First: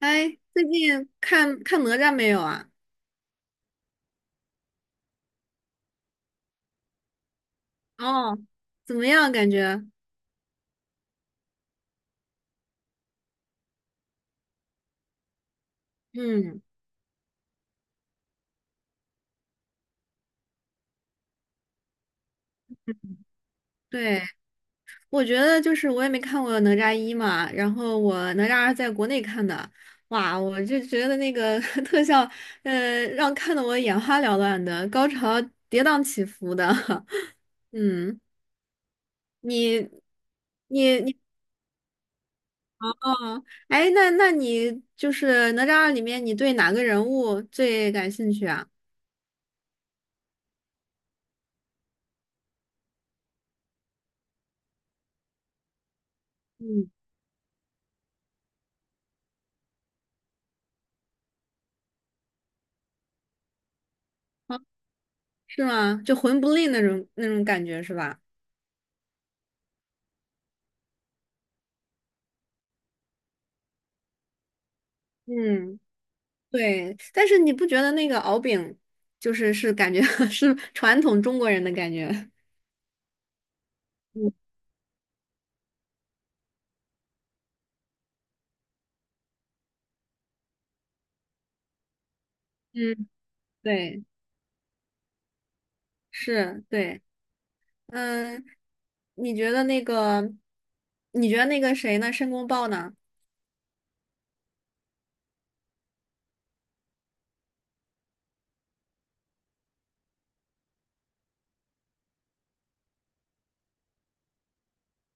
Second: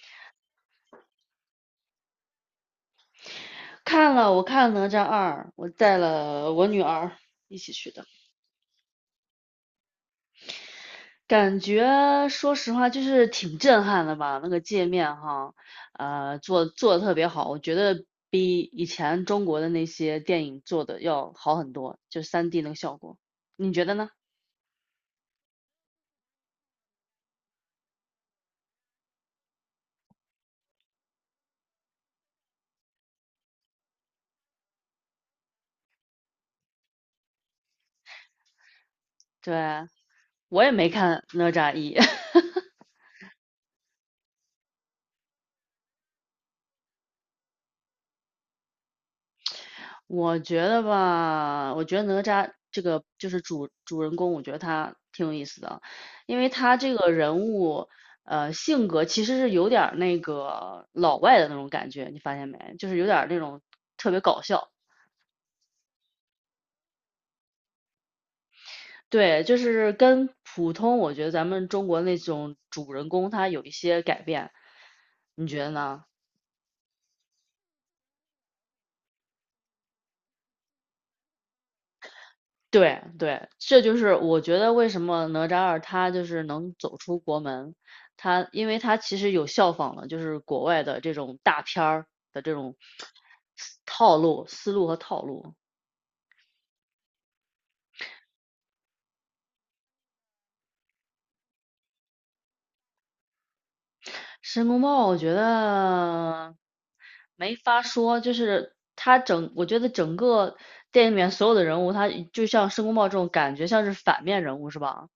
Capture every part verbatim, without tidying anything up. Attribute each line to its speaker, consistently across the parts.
Speaker 1: 哎，最近看看哪吒没有啊？
Speaker 2: 看了，我看了《哪吒二》，我带了我女儿一起去的。
Speaker 1: 哦，怎么样？感觉？
Speaker 2: 感觉说实话就是挺震撼的吧，那个界面哈，呃，
Speaker 1: 嗯，
Speaker 2: 做做的特别好，我觉得比以前中国的那些电影做的要好很多，就三 d 那个效果，你觉得呢？
Speaker 1: 对，我觉得就是我也没看过哪吒一嘛，然后我哪吒二在国内看的。哇，我就觉得那个 特效，呃，让看的我眼花缭乱的，高潮跌宕起伏的。嗯，
Speaker 2: 对
Speaker 1: 你
Speaker 2: 啊，我也没
Speaker 1: 你你
Speaker 2: 看《哪吒一》。
Speaker 1: 哦，哎，那那你就是哪吒二里面，你对哪个人物最感兴趣啊？
Speaker 2: 我觉得吧，我觉得哪吒这个就是主主人公，我觉得他挺有意思的。因为他
Speaker 1: 嗯。
Speaker 2: 这个人物，呃，性格其实是有点儿那个老外的那种感觉，你发现没？就是有点儿那种特别搞笑。
Speaker 1: 是吗？就魂不吝那种那种感觉是吧？
Speaker 2: 对，就是跟普通我觉得咱们中国那种主人公他有一些改变，你觉得
Speaker 1: 嗯，
Speaker 2: 呢？
Speaker 1: 对，但是你不觉得那个敖丙，就是是感觉 是传统中国人的感觉？
Speaker 2: 对对，这就是
Speaker 1: 嗯
Speaker 2: 我觉得为什么哪吒二他就是能走出国门。他因为他其实有效仿了就是国外的这种大片儿的这种
Speaker 1: 嗯，对，
Speaker 2: 套路、思路和套路。
Speaker 1: 是，对。嗯，你觉得那个，你觉得那个谁呢？申公豹呢？
Speaker 2: 申公豹我觉得没法说，就是他整，我觉得整个电影里面所有的人物，他就像申公豹这种感觉像是反面人物是吧？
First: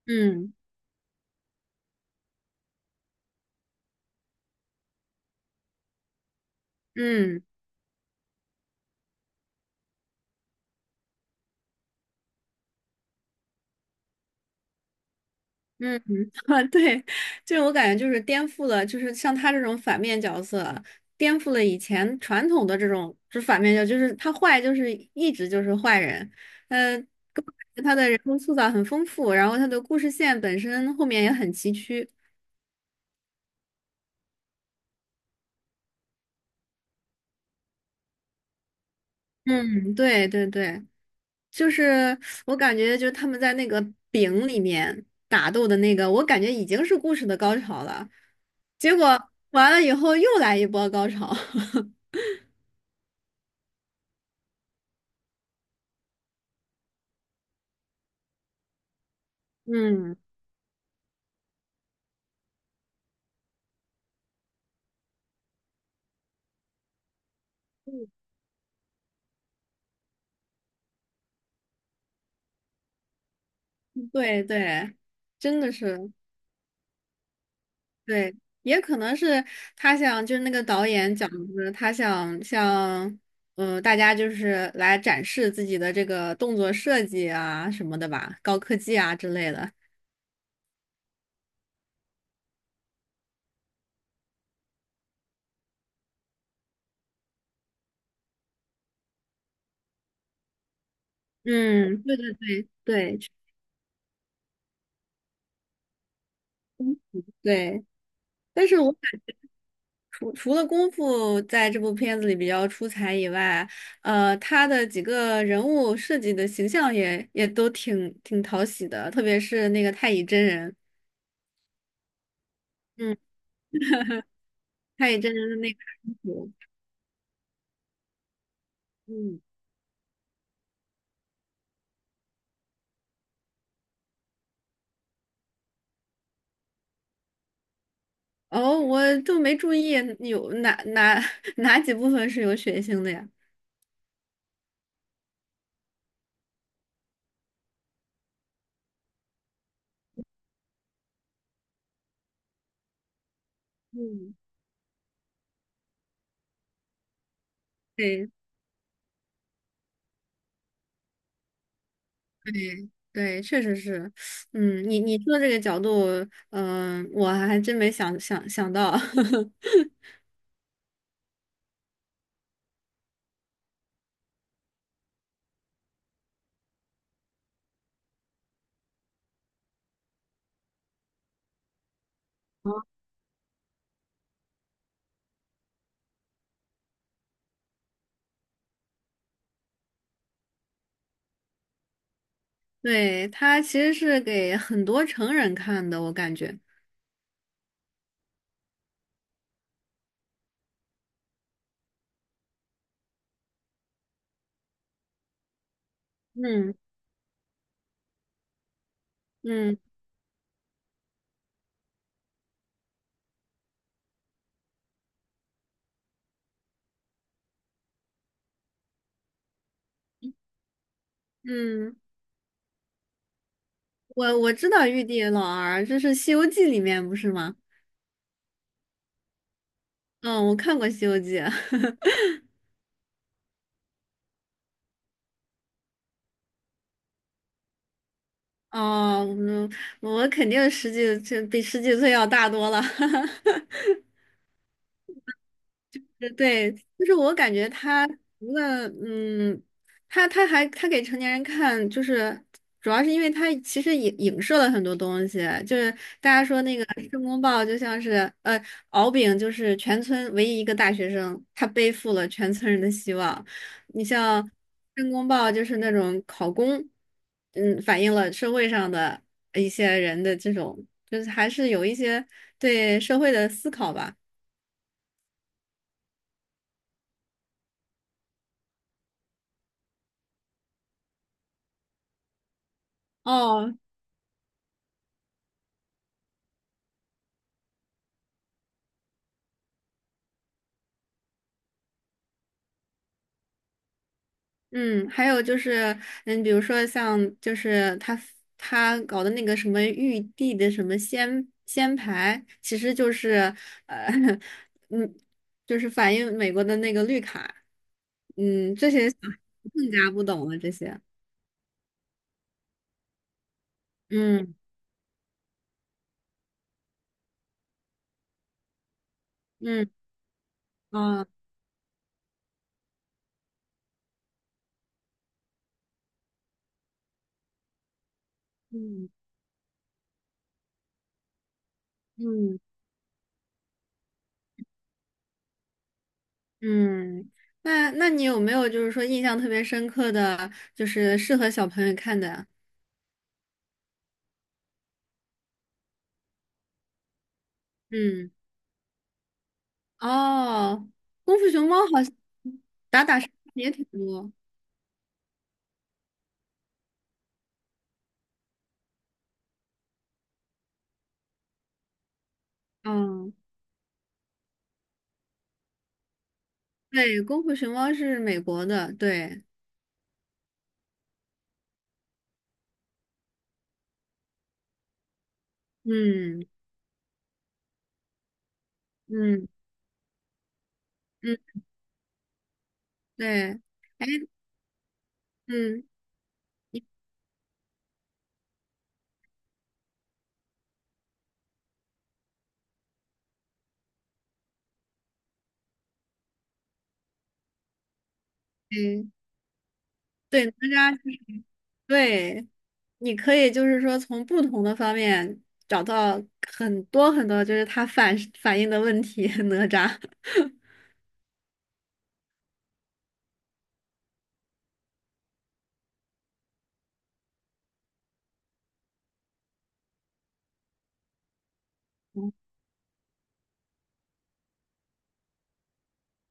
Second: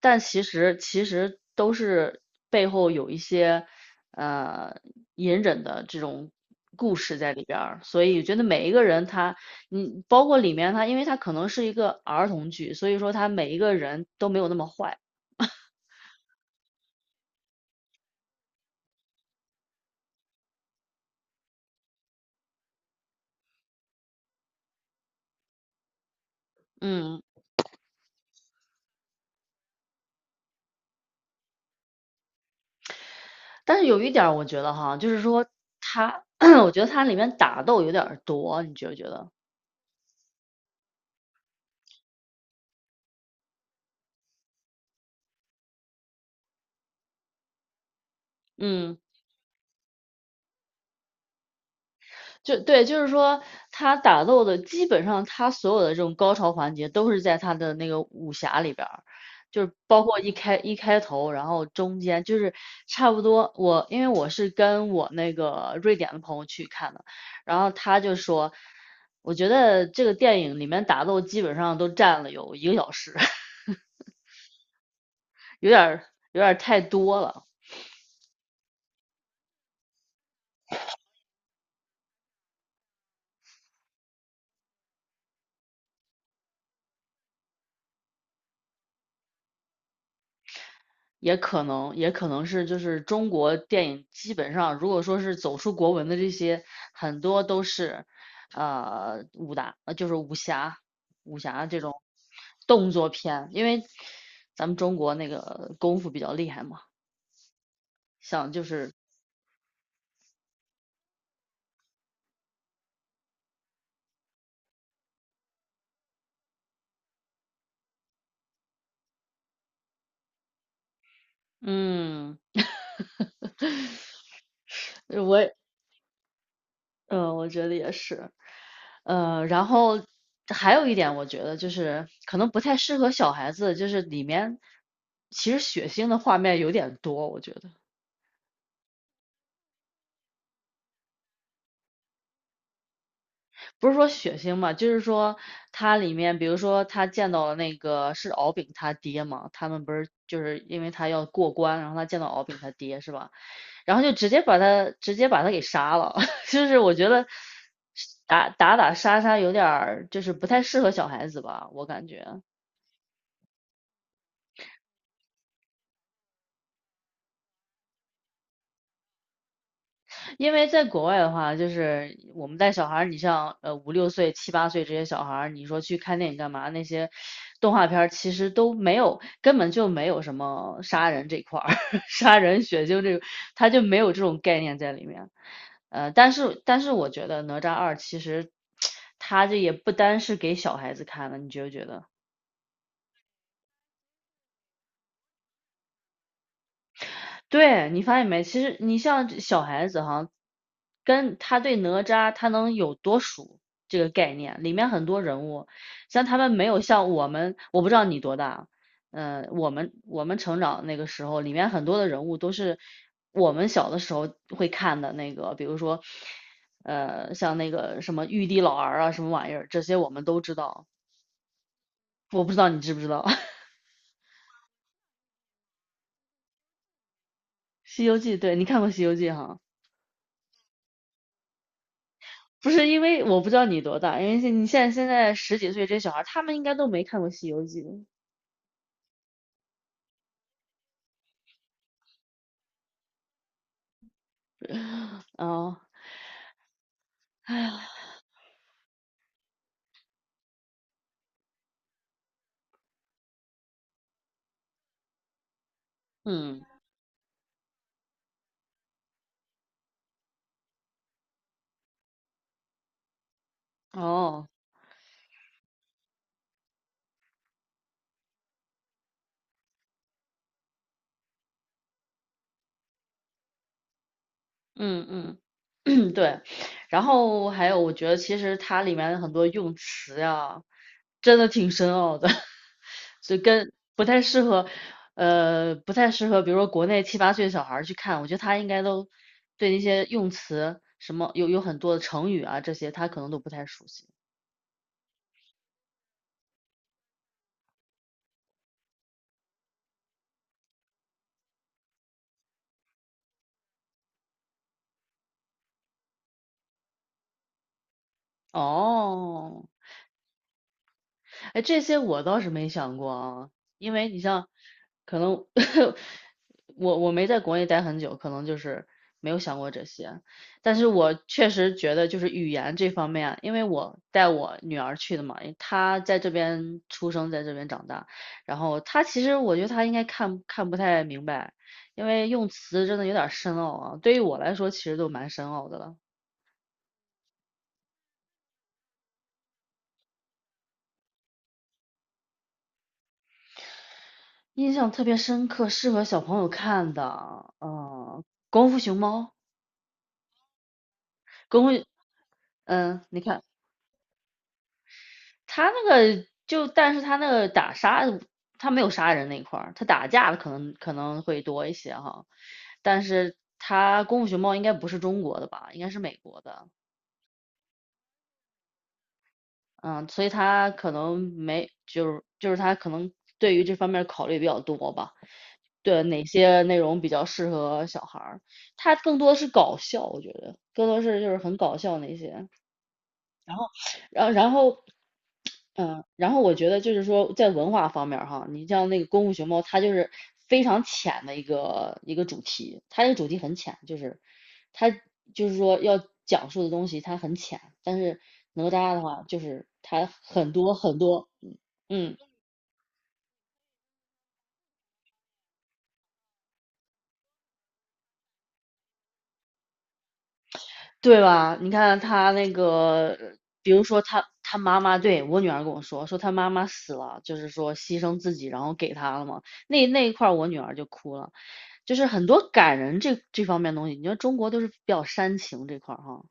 Speaker 2: 但其
Speaker 1: 嗯
Speaker 2: 实其实都是背后有一些呃隐忍的这种故事在
Speaker 1: 嗯。
Speaker 2: 里边儿，所以我觉得每一个人他，你包括里面他，因为他可能是一个儿童剧，所以说他每一个人都没有那么坏。
Speaker 1: 嗯，啊对，就是我感觉就是颠覆了，就是像他这种反面角色，颠覆了以前传统的这种就是反面角色就是他坏就是一直就是坏人。呃，
Speaker 2: 嗯。
Speaker 1: 他的人物塑造很丰富，然后他的故事线本身后面也很崎岖。
Speaker 2: 但是有一点儿我觉得哈，就是说它，我觉得它里面打斗有点儿多，你觉不觉得？
Speaker 1: 嗯，对对对，就是我感觉就是他们在那个饼里面打斗的那个，我感觉已经是故事的高潮了，结
Speaker 2: 嗯，
Speaker 1: 果完了以后又来一波高潮。
Speaker 2: 就对，就是说他打斗的基本上他所有的这种高潮环节都是在他的那个武侠里边儿，就是包
Speaker 1: 嗯。
Speaker 2: 括一开一开头，然后中间就是差不多。我因为我是跟我那个瑞典的朋友去看的，然后他就说，我觉得这个电影里面打斗基本上都占了有一个小时，
Speaker 1: 对对，真
Speaker 2: 有
Speaker 1: 的
Speaker 2: 点儿
Speaker 1: 是
Speaker 2: 有点儿太多了。
Speaker 1: 对。也可能是他想，就是那个导演讲的，他想向嗯大家就是来展示自己的这个动作设计啊什么的吧，高科技啊之类的。
Speaker 2: 也可能，也可能是就是中国电影基本上，如果说是走出国门的这些，很多都是呃武打，呃就是武侠、武侠这种
Speaker 1: 嗯，对对对
Speaker 2: 动作
Speaker 1: 对
Speaker 2: 片，因为咱们中国那个功夫比较厉害嘛。
Speaker 1: 对。
Speaker 2: 像就
Speaker 1: 但是
Speaker 2: 是
Speaker 1: 我感除除了功夫在这部片子里比较出彩以外，呃，他的几个人物设计的形象也也都挺挺讨喜的，特别是那个太乙真人。
Speaker 2: 嗯，
Speaker 1: 嗯。太乙真人
Speaker 2: 我
Speaker 1: 的那个安抚。
Speaker 2: 嗯，我觉得也是。
Speaker 1: 嗯，
Speaker 2: 呃，然后还有一点，我觉得就是可能不太适合小孩子，就是里面其实血腥的画面有点多，我觉得
Speaker 1: 哦，我都没注意有哪哪 哪几部分是有血腥的呀？
Speaker 2: 不是说血腥嘛，就是说它里面，比如说他见到了那个是敖丙他爹嘛，他们不是就是因为他要过关，然后他见到敖丙他爹是吧？然后就直
Speaker 1: 嗯，
Speaker 2: 接把他直接把他给杀了，就是我觉得
Speaker 1: 对
Speaker 2: 打打打杀杀有点儿就是不太适合小孩子吧，我感觉。
Speaker 1: 对对，确实是。嗯，你你说这个角度，嗯、我还真没想想想到，
Speaker 2: 因为在国外的话，就是我们带小孩儿，你像呃五六岁、七八岁这些小孩儿，你说去看电影干嘛？那些动画片儿其实都没有，根本就没有什么杀人这块儿，杀人血腥这个，他就没有这种概念在里面。呃，但是但是我觉得哪吒二其实 它这也不单是给小孩子看的，你觉不觉得？
Speaker 1: 对，它其实是给很多成人看的，我感觉。
Speaker 2: 对，你发现没？其实你像这小孩子哈，跟他对哪吒他能有多熟这个概念，里面很多人物，像他们没
Speaker 1: 嗯
Speaker 2: 有像我们，我不知道你多大。嗯，我
Speaker 1: 嗯
Speaker 2: 们我们成长那个时候，里面很多的人物都是我们小的时候会看的那个，比如说，呃，像那个什么玉帝老儿啊，什么玩意儿，这些我们都知道，
Speaker 1: 嗯，
Speaker 2: 我不知道你知不知道
Speaker 1: 我我知道玉帝老儿，这是《西游记》里面不是吗？
Speaker 2: 《西游记》？对，你看过《西游记》哈？
Speaker 1: 嗯，我看过《西游记》
Speaker 2: 不是因为我不知道你多大，因为现你现在现在十几岁这些小孩他们应该都没看过《西游记》。
Speaker 1: 哦，嗯，我肯定十几，岁比十几岁要大多了。
Speaker 2: 哦，
Speaker 1: 对，就是我感觉他除了嗯，他他还他给成年人看，就是主要是因为他其实影影射了很多东西，就是大家
Speaker 2: 嗯，
Speaker 1: 说那个申公豹就像是呃敖丙就是全村唯一一个大学生，他背负了全村人的希望。你像
Speaker 2: 哦，
Speaker 1: 申公豹就是那种考公，嗯，反映了社会上的一些人的这种，就是还是有一些对社会的思考吧。
Speaker 2: 嗯嗯。对，然后还有，我觉得其实它里面的很多用词呀，真的挺深奥的，所以跟
Speaker 1: 哦，
Speaker 2: 不太适合，呃，不太适合，比如说国内七八岁小孩儿去看，我觉得他应该都对那些用词什么有有很多的成语啊这些，他可能都不太熟悉。
Speaker 1: 嗯，还有就是，嗯，比如说像就是他他搞的那个什么玉帝的什么仙仙牌，其实就是呃，嗯，就是反映美国的那个绿卡。嗯，这些小孩
Speaker 2: 哦，
Speaker 1: 更加不懂了这些。
Speaker 2: 哎，这些我倒是没想过啊。因为你像，
Speaker 1: 嗯
Speaker 2: 可能 我我没在国内待很久，可能就是没有想过这
Speaker 1: 嗯
Speaker 2: 些。但是我
Speaker 1: 啊
Speaker 2: 确实觉得就是语言这方面啊，因为我带我女儿去的嘛，因为她在这边出生，在这边长大，然后她
Speaker 1: 嗯
Speaker 2: 其实我觉得她应该看看不太明白，因为用
Speaker 1: 嗯
Speaker 2: 词真的有点深奥啊，对于我来说其实都蛮深奥的了。
Speaker 1: 嗯，那那你有没有就是说印象特别深刻的，就是适合小朋友看的呀？
Speaker 2: 印象特别深刻，适合小朋友看的，嗯，
Speaker 1: 嗯。
Speaker 2: 《功夫熊猫》。
Speaker 1: 哦，功夫
Speaker 2: 公，
Speaker 1: 熊
Speaker 2: 会，
Speaker 1: 猫好像
Speaker 2: 嗯，
Speaker 1: 打打
Speaker 2: 你
Speaker 1: 杀杀
Speaker 2: 看
Speaker 1: 也挺多。
Speaker 2: 他那个就，但是他那个打杀，他没有杀人那一块儿，他打架的可能可能会多一些哈，但
Speaker 1: 嗯，
Speaker 2: 是他功夫熊猫应该不是中国的吧，应该是美国的。
Speaker 1: 对，功夫熊猫是美国的，对，
Speaker 2: 嗯，所以他可能没，就是就是他可能对于这方面考虑比较多吧，对哪
Speaker 1: 嗯
Speaker 2: 些内容比较适合小孩儿，他更多
Speaker 1: 嗯
Speaker 2: 是搞笑，我觉得更多是就
Speaker 1: 嗯，
Speaker 2: 是很搞笑那些。然
Speaker 1: 对，
Speaker 2: 后，
Speaker 1: 哎，
Speaker 2: 然后，然后，
Speaker 1: 嗯
Speaker 2: 嗯，然后我觉得就是说，在文化方面儿哈，你像那个《功夫熊猫》，它就是非常浅的一个一个主题，它这个主题很浅，就是它就是说要讲述的东西它很浅，但是哪吒的
Speaker 1: 嗯，
Speaker 2: 话就是它
Speaker 1: 对，
Speaker 2: 很多
Speaker 1: 哪
Speaker 2: 很
Speaker 1: 吒，
Speaker 2: 多。嗯。
Speaker 1: 对，你可以就是说从不同的方面找到很多很多，就是它反反映的问题，哪吒，
Speaker 2: 对吧？你看他那个，比如说他他妈妈，对，我女儿跟我说，说他妈妈死了，就是说牺牲自己，然后给他了嘛。那那一块儿我女儿就哭了，就是很多 感人这这方面的东西。你说中国都是比较煽情这块儿哈。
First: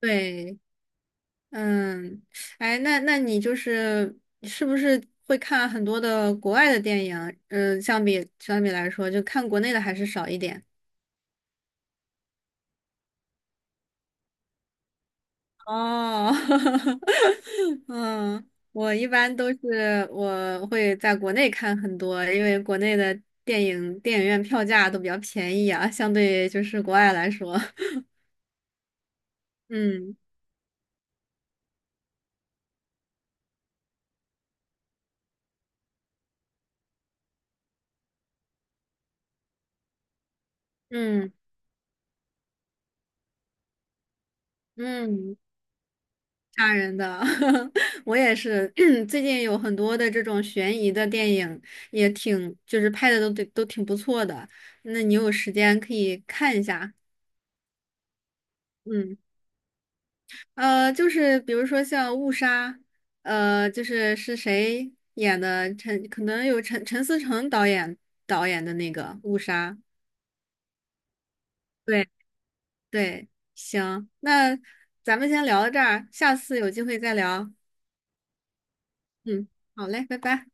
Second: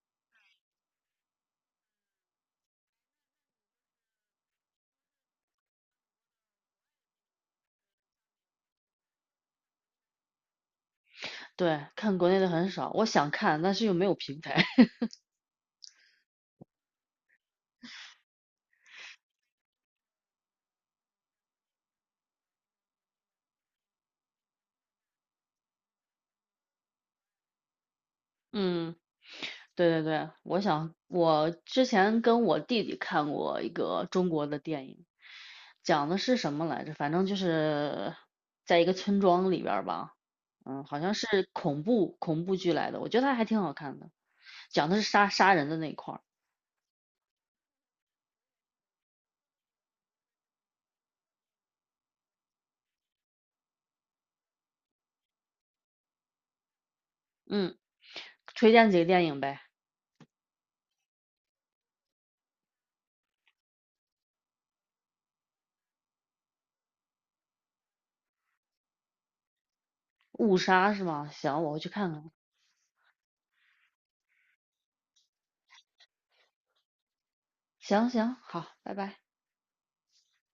Speaker 1: 对。嗯，哎，那那你就是是不是会看很多的国外的电影？嗯，相比相比来说，就看国内的还是少一点。
Speaker 2: 对，看国内的很少，我想看，但是又没有平台。
Speaker 1: 哦，嗯，我一般都是我会在国内看很多，因为国内的电影电影院票价都比较便宜啊，相对就是国外来说。
Speaker 2: 嗯，对对
Speaker 1: 嗯
Speaker 2: 对，我想我之前跟我弟弟看过一个中国的电影，讲的是什么来着？反正就是在一个村庄里边儿吧，嗯，好像
Speaker 1: 嗯
Speaker 2: 是恐怖恐怖剧来的，我觉得它还挺好看的，讲的是杀
Speaker 1: 嗯。
Speaker 2: 杀人的那一块儿。
Speaker 1: 吓人的，我也是。最近有很多的这种悬疑的电影，也挺就是拍的都对都挺不错的。那你有时间可以看一下。
Speaker 2: 嗯，推荐几个
Speaker 1: 嗯，
Speaker 2: 电影呗，
Speaker 1: 呃，就是比如说像《误杀》，呃，就是是谁演的？陈可能有陈陈思诚导演导演的那个《误杀》。
Speaker 2: 《误杀》是吗？行，我回去
Speaker 1: 对
Speaker 2: 看看。
Speaker 1: 对，行，那咱们先聊到这儿，下次有机会再聊。
Speaker 2: 行行，好，拜拜。
Speaker 1: 嗯，好嘞，拜拜。